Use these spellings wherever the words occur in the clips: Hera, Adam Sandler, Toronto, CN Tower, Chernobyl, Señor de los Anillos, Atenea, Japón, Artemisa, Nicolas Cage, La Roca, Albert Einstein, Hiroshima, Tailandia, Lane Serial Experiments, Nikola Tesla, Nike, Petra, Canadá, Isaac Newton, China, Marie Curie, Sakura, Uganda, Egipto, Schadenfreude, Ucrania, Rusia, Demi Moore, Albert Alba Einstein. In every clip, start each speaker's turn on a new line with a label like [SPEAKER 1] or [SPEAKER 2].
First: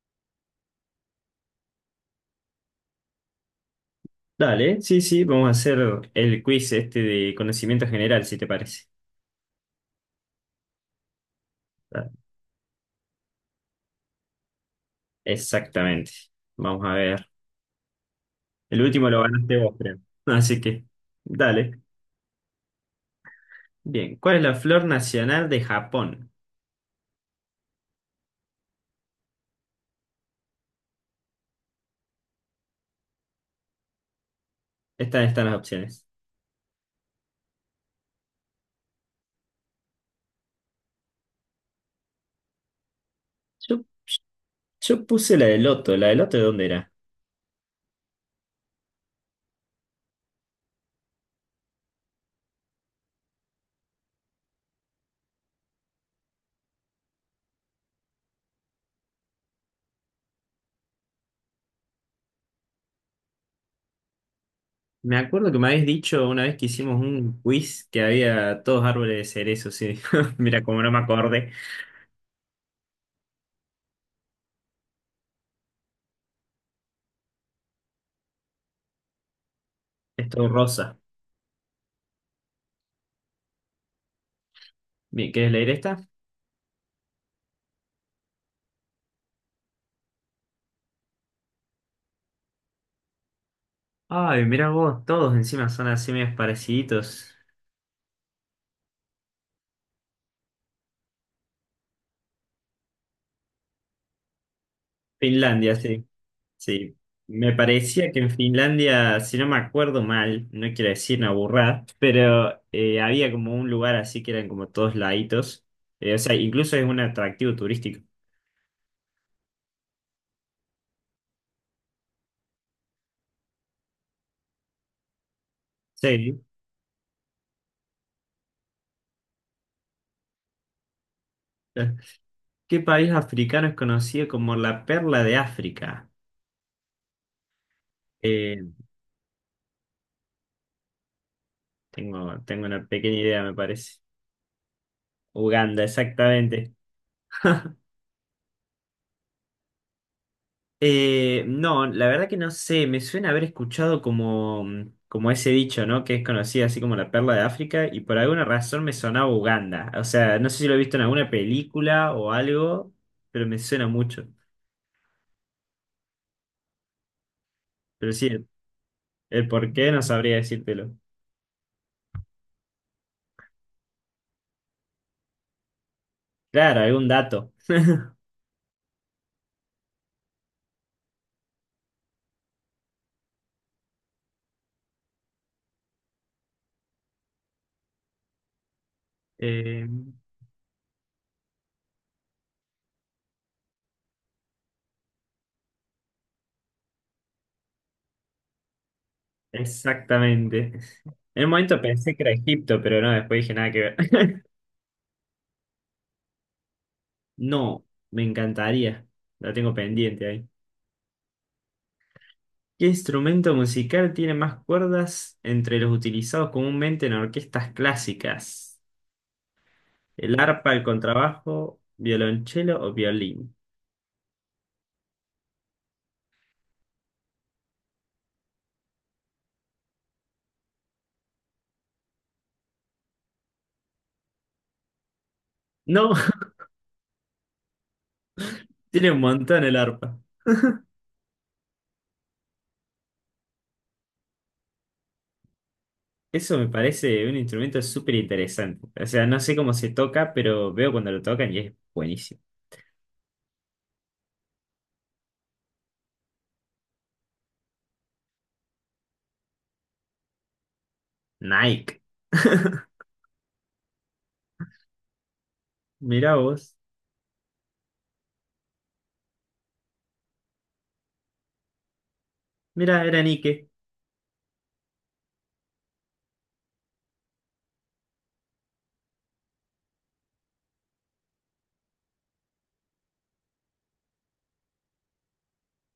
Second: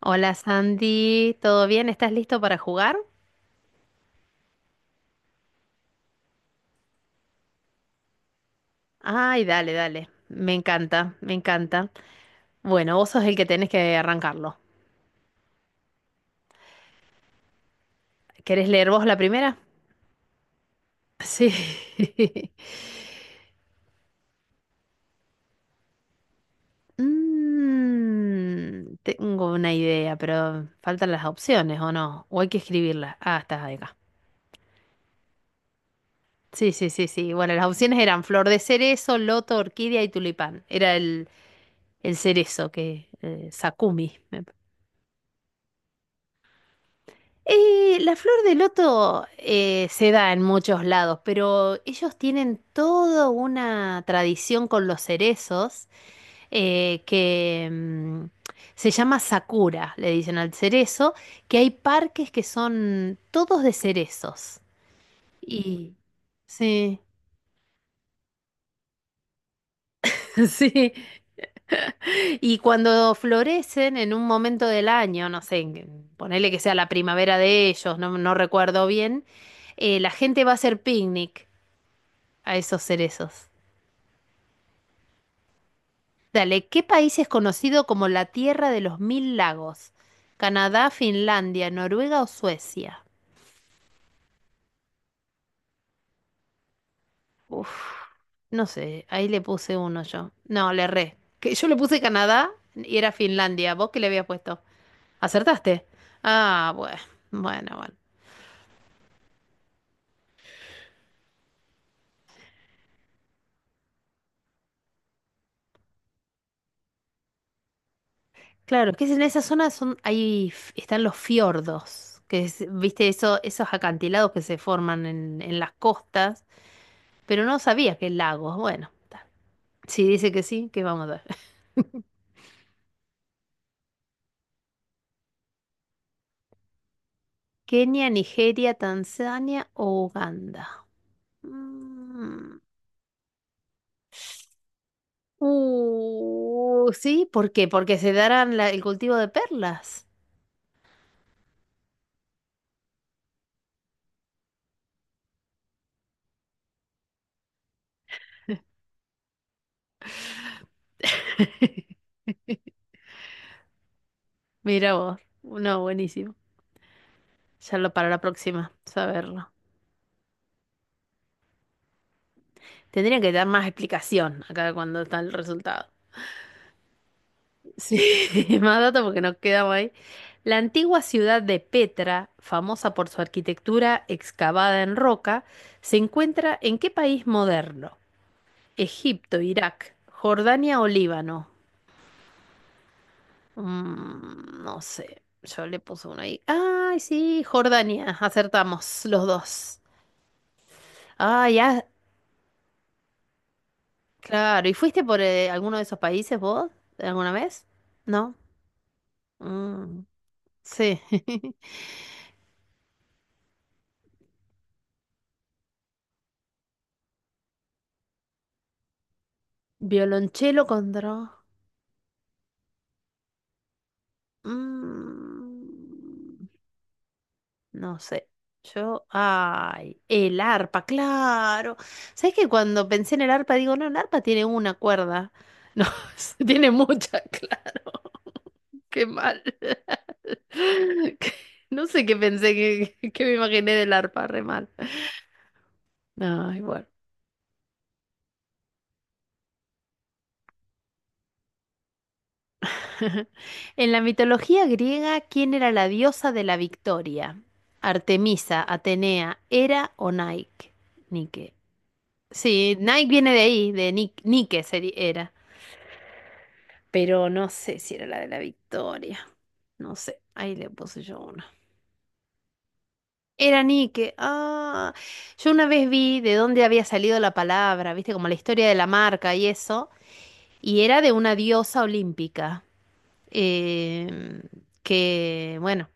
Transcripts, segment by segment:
[SPEAKER 1] Hola Sandy, ¿todo bien? ¿Estás listo para jugar?
[SPEAKER 2] Dale, sí, sí, vamos a hacer el quiz este de conocimiento general, si te parece.
[SPEAKER 1] Ay, dale, dale. Me encanta, me encanta.
[SPEAKER 2] Dale.
[SPEAKER 1] Bueno, vos sos el que tenés que arrancarlo.
[SPEAKER 2] Exactamente. Vamos a ver.
[SPEAKER 1] ¿Querés
[SPEAKER 2] El
[SPEAKER 1] leer vos
[SPEAKER 2] último
[SPEAKER 1] la
[SPEAKER 2] lo ganaste
[SPEAKER 1] primera?
[SPEAKER 2] vos, creo. Así que,
[SPEAKER 1] Sí.
[SPEAKER 2] dale. Bien, ¿cuál es la flor nacional de Japón?
[SPEAKER 1] Tengo una idea, pero faltan las opciones, ¿o no? ¿O hay que escribirlas? Ah, estás acá.
[SPEAKER 2] Estas están las opciones.
[SPEAKER 1] Sí, sí, sí, sí. Bueno, las opciones eran flor de cerezo, loto, orquídea y tulipán. Era el cerezo que
[SPEAKER 2] Yo,
[SPEAKER 1] Sakumi.
[SPEAKER 2] yo puse la de loto. ¿La de loto de dónde era?
[SPEAKER 1] La flor de loto se da en muchos lados, pero ellos tienen toda una tradición con los cerezos, eh, que mm, se llama Sakura, le dicen al cerezo, que hay parques que son todos de cerezos.
[SPEAKER 2] Me acuerdo que me habéis
[SPEAKER 1] Y
[SPEAKER 2] dicho una vez que hicimos
[SPEAKER 1] sí,
[SPEAKER 2] un quiz que había todos árboles de cerezo, sí. Mira, como no
[SPEAKER 1] sí.
[SPEAKER 2] me acordé.
[SPEAKER 1] Y cuando florecen en un momento del año, no sé, ponele que sea la primavera de ellos, no, no recuerdo bien, la
[SPEAKER 2] Es
[SPEAKER 1] gente
[SPEAKER 2] todo
[SPEAKER 1] va a hacer
[SPEAKER 2] rosa.
[SPEAKER 1] picnic a esos cerezos.
[SPEAKER 2] Bien, ¿quieres leer esta?
[SPEAKER 1] Dale, ¿qué país es conocido como la Tierra de los Mil Lagos? ¿Canadá, Finlandia, Noruega o Suecia?
[SPEAKER 2] Ay, mirá vos, todos encima son así medios pareciditos.
[SPEAKER 1] Uf, no sé, ahí le puse uno yo. No, le erré. Que yo le puse Canadá y era Finlandia. ¿Vos qué le habías puesto?
[SPEAKER 2] Finlandia,
[SPEAKER 1] ¿Acertaste?
[SPEAKER 2] sí,
[SPEAKER 1] Ah,
[SPEAKER 2] sí.
[SPEAKER 1] bueno,
[SPEAKER 2] Me
[SPEAKER 1] bueno, bueno.
[SPEAKER 2] parecía que en Finlandia, si no me acuerdo mal, no quiero decir una burrada, pero había como un lugar así que eran como todos laditos. O sea, incluso es un atractivo turístico.
[SPEAKER 1] Claro, que es en esa zona son, ahí están los fiordos, que es, viste, eso, esos acantilados que se forman en las costas,
[SPEAKER 2] Sí.
[SPEAKER 1] pero no sabía que lagos. Bueno, está. ¿Si dice que sí, que vamos a ver?
[SPEAKER 2] ¿Qué país africano es conocido como la perla de África?
[SPEAKER 1] Kenia,
[SPEAKER 2] Eh,
[SPEAKER 1] Nigeria, Tanzania o Uganda.
[SPEAKER 2] tengo,
[SPEAKER 1] Mm.
[SPEAKER 2] tengo una pequeña idea, me parece. Uganda, exactamente.
[SPEAKER 1] Sí, ¿por qué? Porque se darán el cultivo de perlas.
[SPEAKER 2] No, la verdad que no sé, me suena haber escuchado como, como ese dicho, ¿no? Que es conocida así como la perla de África y por alguna razón me sonaba Uganda. O sea, no sé si lo he visto en alguna película o algo, pero me suena mucho.
[SPEAKER 1] Mira vos, no, buenísimo. Ya lo para
[SPEAKER 2] Pero
[SPEAKER 1] la
[SPEAKER 2] sí, el,
[SPEAKER 1] próxima,
[SPEAKER 2] el
[SPEAKER 1] saberlo.
[SPEAKER 2] por qué no sabría decírtelo.
[SPEAKER 1] Tendrían que dar más explicación acá cuando está el resultado.
[SPEAKER 2] Claro, algún dato.
[SPEAKER 1] Sí, más datos porque nos quedamos ahí. La antigua ciudad de Petra, famosa por su arquitectura excavada en roca, ¿se encuentra en qué país moderno? Egipto,
[SPEAKER 2] Eh,
[SPEAKER 1] Irak, Jordania o Líbano. Mm, no sé, yo le puse uno ahí. Ay, sí, Jordania, acertamos los dos.
[SPEAKER 2] exactamente. En
[SPEAKER 1] Ah,
[SPEAKER 2] un momento
[SPEAKER 1] ya,
[SPEAKER 2] pensé que era Egipto, pero no, después dije nada que ver.
[SPEAKER 1] claro. ¿Y fuiste por alguno de esos países vos alguna vez?
[SPEAKER 2] No, me
[SPEAKER 1] ¿No?
[SPEAKER 2] encantaría. La tengo
[SPEAKER 1] Mm,
[SPEAKER 2] pendiente ahí.
[SPEAKER 1] sí,
[SPEAKER 2] ¿Qué instrumento musical tiene más cuerdas entre los utilizados comúnmente en orquestas clásicas? ¿El
[SPEAKER 1] violonchelo
[SPEAKER 2] arpa, el
[SPEAKER 1] contra...
[SPEAKER 2] contrabajo, violonchelo o violín?
[SPEAKER 1] Mm. No sé. Yo, ay, el arpa, claro. ¿Sabes que cuando pensé en el arpa digo, no, el arpa tiene una cuerda? No,
[SPEAKER 2] No,
[SPEAKER 1] tiene muchas, claro. Qué
[SPEAKER 2] tiene un
[SPEAKER 1] mal.
[SPEAKER 2] montón el arpa.
[SPEAKER 1] Que- No sé qué pensé, que, que me imaginé del arpa, re mal.
[SPEAKER 2] Eso
[SPEAKER 1] Ay,
[SPEAKER 2] me
[SPEAKER 1] bueno.
[SPEAKER 2] parece un instrumento súper interesante. O sea, no sé cómo se toca, pero veo cuando lo tocan y es buenísimo.
[SPEAKER 1] En la mitología griega, ¿quién era la diosa de la victoria? Artemisa, Atenea, Hera o Nike. Nike.
[SPEAKER 2] Nike.
[SPEAKER 1] Sí, Nike viene de ahí, de Nick, era.
[SPEAKER 2] Mirá vos.
[SPEAKER 1] Pero no sé si era la de la Victoria. No sé, ahí le puse yo una.
[SPEAKER 2] Mirá, era
[SPEAKER 1] Era
[SPEAKER 2] Nike.
[SPEAKER 1] Nike. Ah, yo una vez vi de dónde había salido la palabra, viste, como la historia de la marca y eso. Y era de una diosa olímpica, eh, bueno,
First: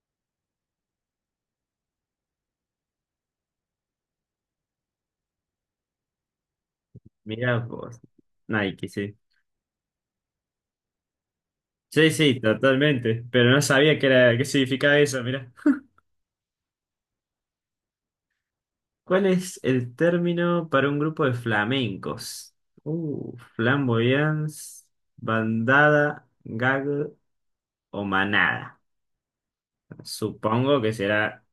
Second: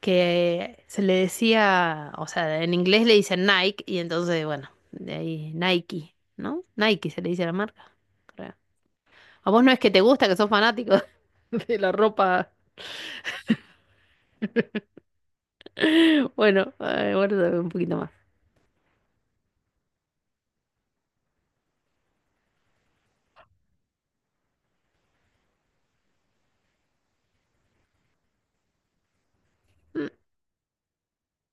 [SPEAKER 1] que se le decía, o sea, en inglés le dicen Nike, y entonces, bueno, de ahí Nike, ¿no? Nike se le dice a la
[SPEAKER 2] Mirá
[SPEAKER 1] marca,
[SPEAKER 2] vos.
[SPEAKER 1] creo.
[SPEAKER 2] Nike, sí.
[SPEAKER 1] A vos no es que te gusta, que sos fanático de la
[SPEAKER 2] Sí, sí,
[SPEAKER 1] ropa.
[SPEAKER 2] totalmente. Pero no sabía qué era, qué significaba eso, mirá.
[SPEAKER 1] Bueno, guarda un poquito más.
[SPEAKER 2] ¿Cuál es el término para un grupo de flamencos? Flamboyance, bandada, gag o manada.
[SPEAKER 1] Mm,
[SPEAKER 2] Supongo que será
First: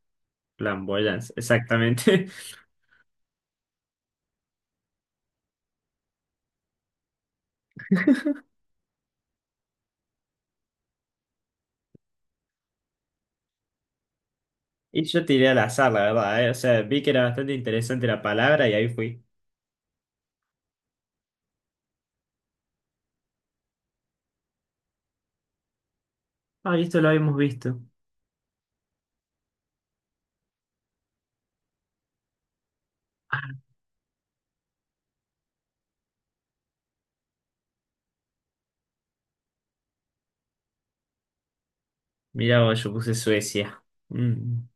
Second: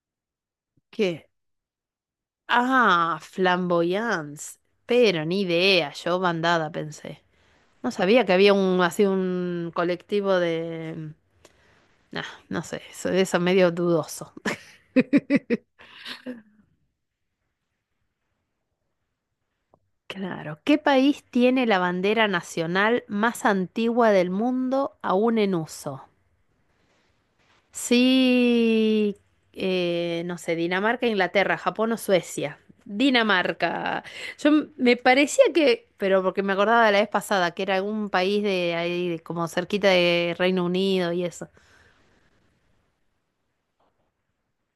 [SPEAKER 1] ¿qué?
[SPEAKER 2] flamboyance, exactamente.
[SPEAKER 1] Ah, flamboyance. Pero ni idea, yo bandada pensé. No sabía que había un así un colectivo de... Nah, no sé, eso medio dudoso.
[SPEAKER 2] Y yo tiré al azar, la verdad, eh. O sea, vi que era bastante interesante la palabra y ahí fui.
[SPEAKER 1] Claro. ¿Qué país tiene la bandera nacional más antigua del mundo aún en uso?
[SPEAKER 2] Ah, esto lo habíamos visto.
[SPEAKER 1] Sí, no sé, Dinamarca, Inglaterra, Japón o Suecia. Dinamarca. Yo me parecía que, pero porque me acordaba de la vez pasada, que era algún país de ahí, de como cerquita de Reino Unido y eso.
[SPEAKER 2] Mirá vos, yo puse Suecia. Mm.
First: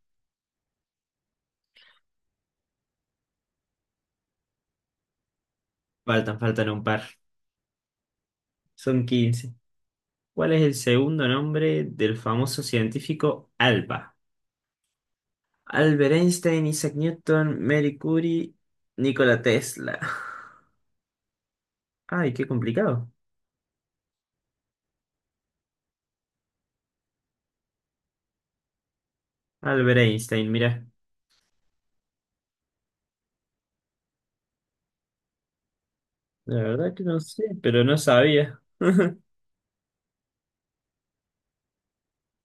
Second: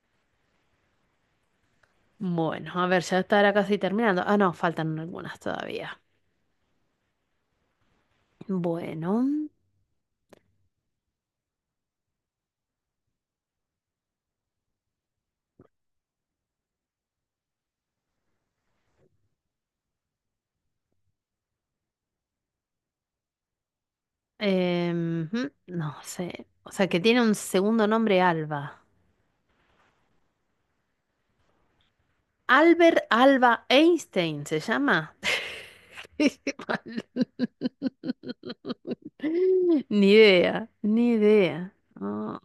[SPEAKER 1] Bueno, a ver, ya estará casi terminando. Ah, no, faltan algunas todavía.
[SPEAKER 2] Faltan un par. Son
[SPEAKER 1] Bueno,
[SPEAKER 2] 15. ¿Cuál es el segundo nombre del famoso científico Alba? Albert Einstein, Isaac Newton, Marie Curie, Nikola Tesla. Ay, qué complicado.
[SPEAKER 1] no sé. O sea, que tiene un segundo nombre Alba.
[SPEAKER 2] Albert Einstein, mira.
[SPEAKER 1] Albert Alba Einstein se llama. Qué
[SPEAKER 2] La verdad que
[SPEAKER 1] mal.
[SPEAKER 2] no sé, pero no sabía.
[SPEAKER 1] Ni idea, ni idea. Ah,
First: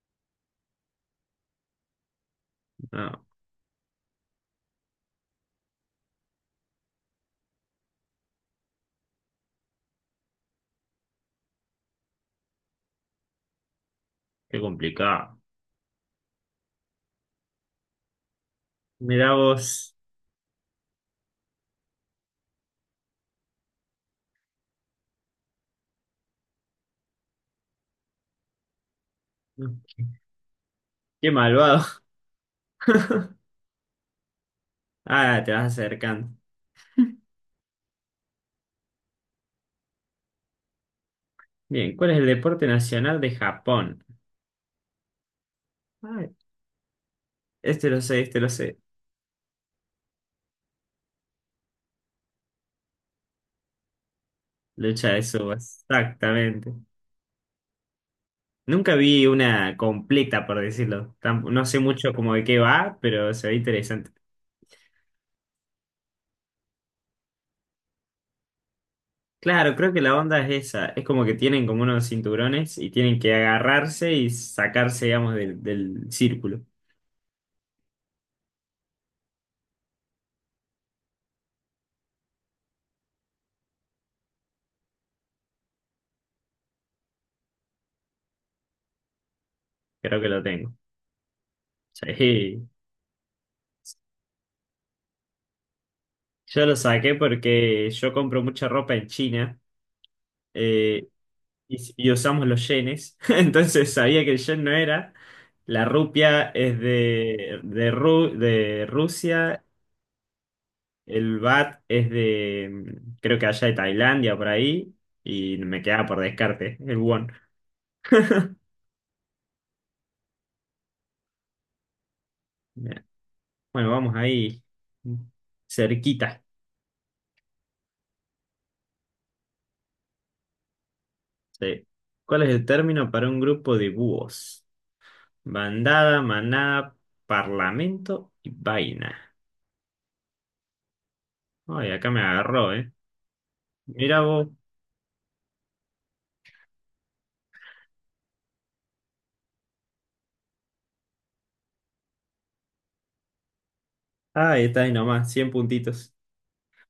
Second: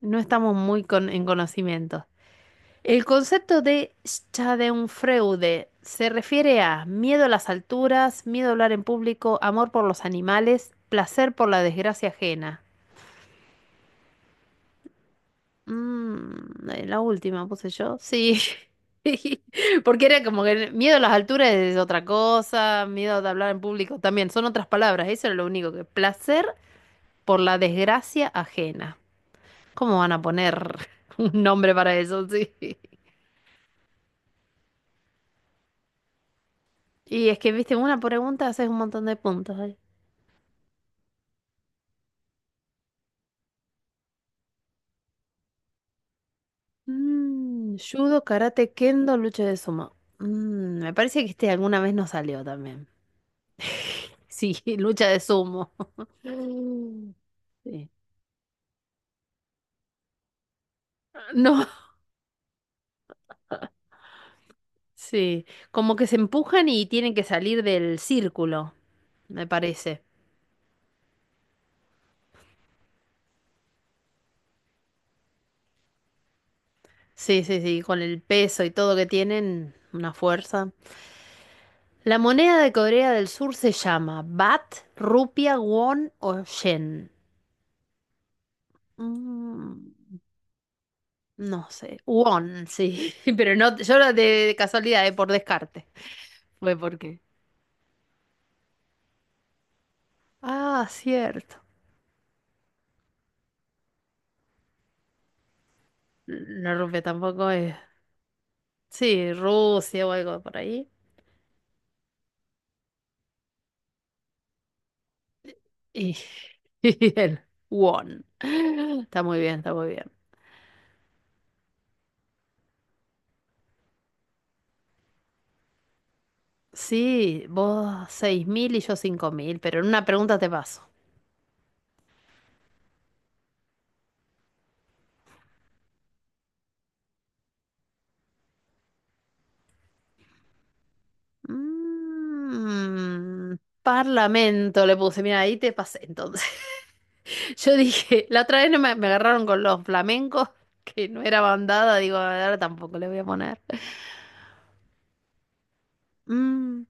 [SPEAKER 1] no estamos muy en conocimiento. El
[SPEAKER 2] No,
[SPEAKER 1] concepto de Schadenfreude se refiere a miedo a las alturas, miedo a hablar en público, amor por los animales, placer por la desgracia ajena.
[SPEAKER 2] qué complicado.
[SPEAKER 1] Mm, la última puse yo. Sí.
[SPEAKER 2] Mirá vos.
[SPEAKER 1] Porque era como que miedo a las alturas es otra cosa, miedo de hablar en público también, son otras palabras, eso era lo único que. Placer por la desgracia ajena. ¿Cómo van a poner
[SPEAKER 2] Qué
[SPEAKER 1] un nombre
[SPEAKER 2] malvado.
[SPEAKER 1] para eso? Sí.
[SPEAKER 2] Ah, te vas acercando.
[SPEAKER 1] Y es que, viste, una pregunta haces un montón de puntos. ¿Eh?
[SPEAKER 2] Bien, ¿cuál es el deporte nacional de Japón? Ay,
[SPEAKER 1] Mm,
[SPEAKER 2] este lo sé,
[SPEAKER 1] judo,
[SPEAKER 2] este lo
[SPEAKER 1] karate,
[SPEAKER 2] sé.
[SPEAKER 1] kendo, lucha de sumo. Mm, me parece que este alguna vez nos salió también. Sí, lucha
[SPEAKER 2] Lucha
[SPEAKER 1] de
[SPEAKER 2] de
[SPEAKER 1] sumo.
[SPEAKER 2] subas. Exactamente.
[SPEAKER 1] Mm. Sí.
[SPEAKER 2] Nunca vi una completa, por decirlo. No
[SPEAKER 1] No,
[SPEAKER 2] sé mucho como de qué va, pero se ve interesante.
[SPEAKER 1] sí. Como que se empujan y tienen que salir del círculo, me
[SPEAKER 2] Claro, creo que
[SPEAKER 1] parece.
[SPEAKER 2] la onda es esa. Es como que tienen como unos cinturones y tienen que agarrarse y sacarse, digamos, del círculo.
[SPEAKER 1] Sí, sí, sí, con el peso y todo que tienen, una fuerza. La moneda de Corea del Sur se llama Bat, Rupia, Won o Yen. Mm,
[SPEAKER 2] Creo que lo tengo.
[SPEAKER 1] no sé. Won,
[SPEAKER 2] Sí.
[SPEAKER 1] sí. Pero no, yo de casualidad, por descarte.
[SPEAKER 2] Yo lo
[SPEAKER 1] Fue
[SPEAKER 2] saqué
[SPEAKER 1] porque.
[SPEAKER 2] porque yo compro mucha ropa en China
[SPEAKER 1] Ah,
[SPEAKER 2] eh,
[SPEAKER 1] cierto.
[SPEAKER 2] y usamos los yenes. Entonces sabía que el yen no era. La rupia
[SPEAKER 1] La
[SPEAKER 2] es
[SPEAKER 1] rupia tampoco
[SPEAKER 2] de,
[SPEAKER 1] es.
[SPEAKER 2] de, Ru- de
[SPEAKER 1] Sí,
[SPEAKER 2] Rusia.
[SPEAKER 1] Rusia o algo por ahí.
[SPEAKER 2] El baht es de, creo que allá de Tailandia, por ahí. Y me quedaba
[SPEAKER 1] Y,
[SPEAKER 2] por descarte el
[SPEAKER 1] y
[SPEAKER 2] won.
[SPEAKER 1] el Won. Está muy bien, está muy bien.
[SPEAKER 2] Bueno, vamos ahí cerquita.
[SPEAKER 1] Sí, vos 6000 y yo 5000, pero en una pregunta te paso.
[SPEAKER 2] Sí. ¿Cuál es el término para un grupo de búhos? Bandada, manada, parlamento y vaina. Ay, acá me agarró, ¿eh?
[SPEAKER 1] Mm,
[SPEAKER 2] Mira vos.
[SPEAKER 1] parlamento le puse. Mira, ahí te pasé entonces. Yo dije, la otra vez no me, me agarraron con los flamencos, que no era bandada, digo, ahora tampoco le voy a poner.
[SPEAKER 2] Ah, está ahí nomás, 100 puntitos.
[SPEAKER 1] Mm,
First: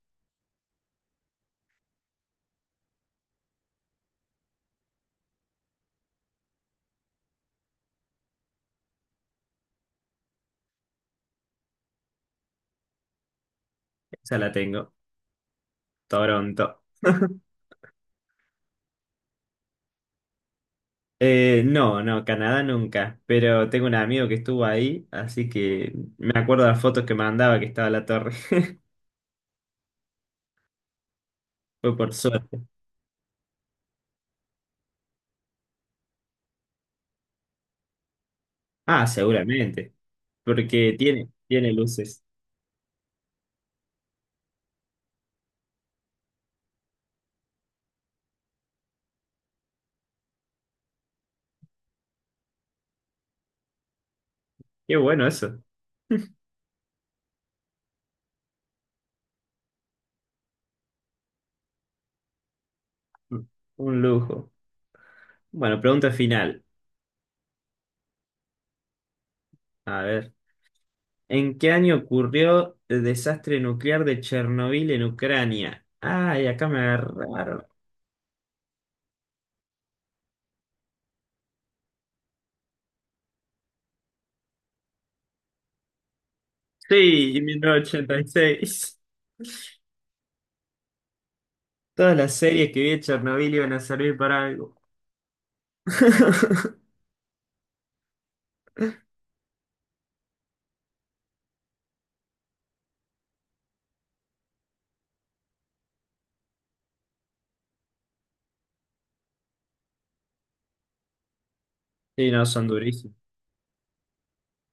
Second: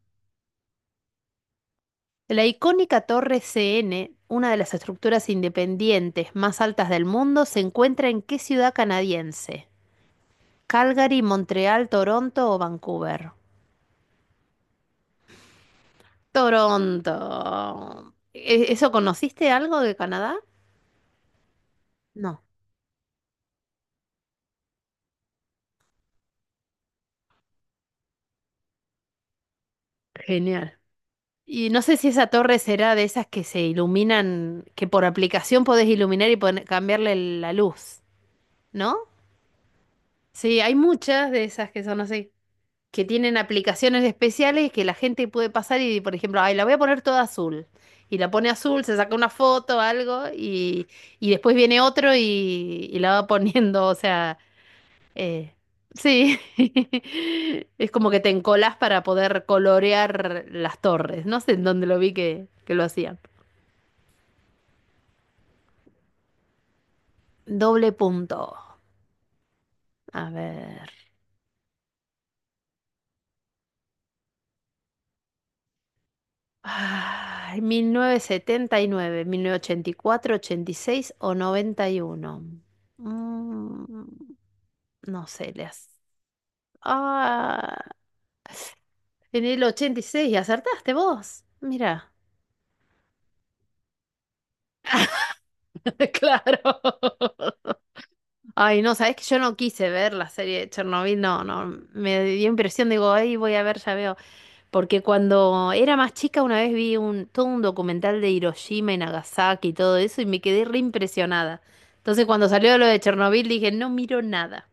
[SPEAKER 1] la icónica Torre CN, una de las estructuras independientes más altas del mundo, ¿se encuentra en qué ciudad canadiense? Calgary, Montreal, Toronto o Vancouver.
[SPEAKER 2] Esa la tengo. Toronto.
[SPEAKER 1] Toronto. ¿Eso conociste algo de Canadá?
[SPEAKER 2] No, no,
[SPEAKER 1] No.
[SPEAKER 2] Canadá nunca. Pero tengo un amigo que estuvo ahí, así que me acuerdo de las fotos que mandaba que estaba la torre.
[SPEAKER 1] Genial. Y no sé
[SPEAKER 2] Fue
[SPEAKER 1] si
[SPEAKER 2] por
[SPEAKER 1] esa torre
[SPEAKER 2] suerte.
[SPEAKER 1] será de esas que se iluminan, que por aplicación podés iluminar y cambiarle la luz, ¿no?
[SPEAKER 2] Ah, seguramente.
[SPEAKER 1] Sí, hay
[SPEAKER 2] Porque tiene,
[SPEAKER 1] muchas de esas
[SPEAKER 2] tiene
[SPEAKER 1] que son
[SPEAKER 2] luces.
[SPEAKER 1] así, que tienen aplicaciones especiales que la gente puede pasar y, por ejemplo, ay, la voy a poner toda azul. Y la pone azul, se saca una foto, algo, y después viene otro y la va poniendo, o sea,
[SPEAKER 2] Qué bueno
[SPEAKER 1] eh,
[SPEAKER 2] eso.
[SPEAKER 1] sí, es como que te encolás para poder colorear las torres. No sé en dónde lo vi que lo hacían.
[SPEAKER 2] Un lujo. Bueno, pregunta final.
[SPEAKER 1] Doble punto.
[SPEAKER 2] A
[SPEAKER 1] A
[SPEAKER 2] ver.
[SPEAKER 1] ver.
[SPEAKER 2] ¿En qué año ocurrió el desastre nuclear de Chernobyl en Ucrania? Ay, acá me
[SPEAKER 1] Ay,
[SPEAKER 2] agarraron.
[SPEAKER 1] 1979, 1984, 86 o 91. Mm, no sé, las.
[SPEAKER 2] Sí, en mil
[SPEAKER 1] Ah,
[SPEAKER 2] novecientos ochenta y seis
[SPEAKER 1] en el 86 acertaste vos. Mira.
[SPEAKER 2] Todas las series que vi de Chernobyl iban a servir para algo.
[SPEAKER 1] Claro. Ay, no, sabés que yo no quise ver la serie de Chernobyl, no, no, me dio impresión, digo, ahí voy a ver, ya veo. Porque cuando era más chica una vez vi un, todo un documental de Hiroshima y Nagasaki y todo eso y me quedé re impresionada. Entonces
[SPEAKER 2] Sí, no,
[SPEAKER 1] cuando
[SPEAKER 2] son
[SPEAKER 1] salió lo de
[SPEAKER 2] durísimos.
[SPEAKER 1] Chernobyl dije, no miro nada.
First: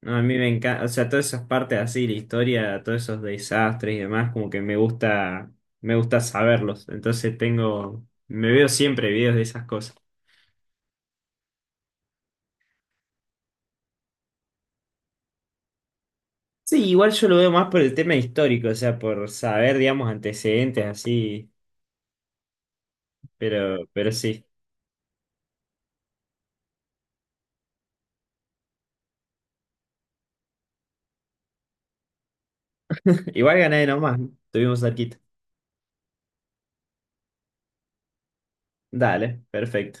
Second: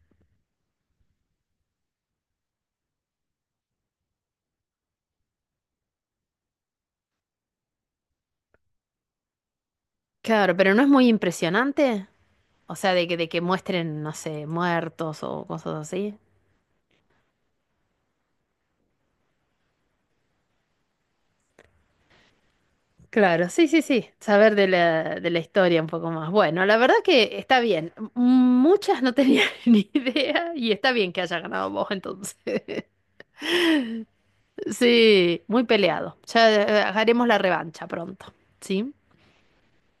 [SPEAKER 2] No, a mí me encanta, o sea, todas esas partes así, la historia, todos esos desastres y demás, como que me gusta saberlos. Entonces me veo siempre videos de esas cosas.
[SPEAKER 1] Claro, pero no es muy impresionante. O sea, de que muestren, no sé, muertos o cosas así.
[SPEAKER 2] Sí, igual yo lo veo más por el tema histórico, o sea, por saber, digamos, antecedentes así,
[SPEAKER 1] Claro, sí,
[SPEAKER 2] pero,
[SPEAKER 1] sí, sí.
[SPEAKER 2] pero sí.
[SPEAKER 1] Saber de la historia un poco más. Bueno, la verdad que está bien. Muchas no tenía ni idea y está bien que haya ganado vos entonces.
[SPEAKER 2] Igual gané nomás, estuvimos cerquita.
[SPEAKER 1] Sí, muy peleado. Ya haremos la revancha pronto, ¿sí?
[SPEAKER 2] Dale, perfecto.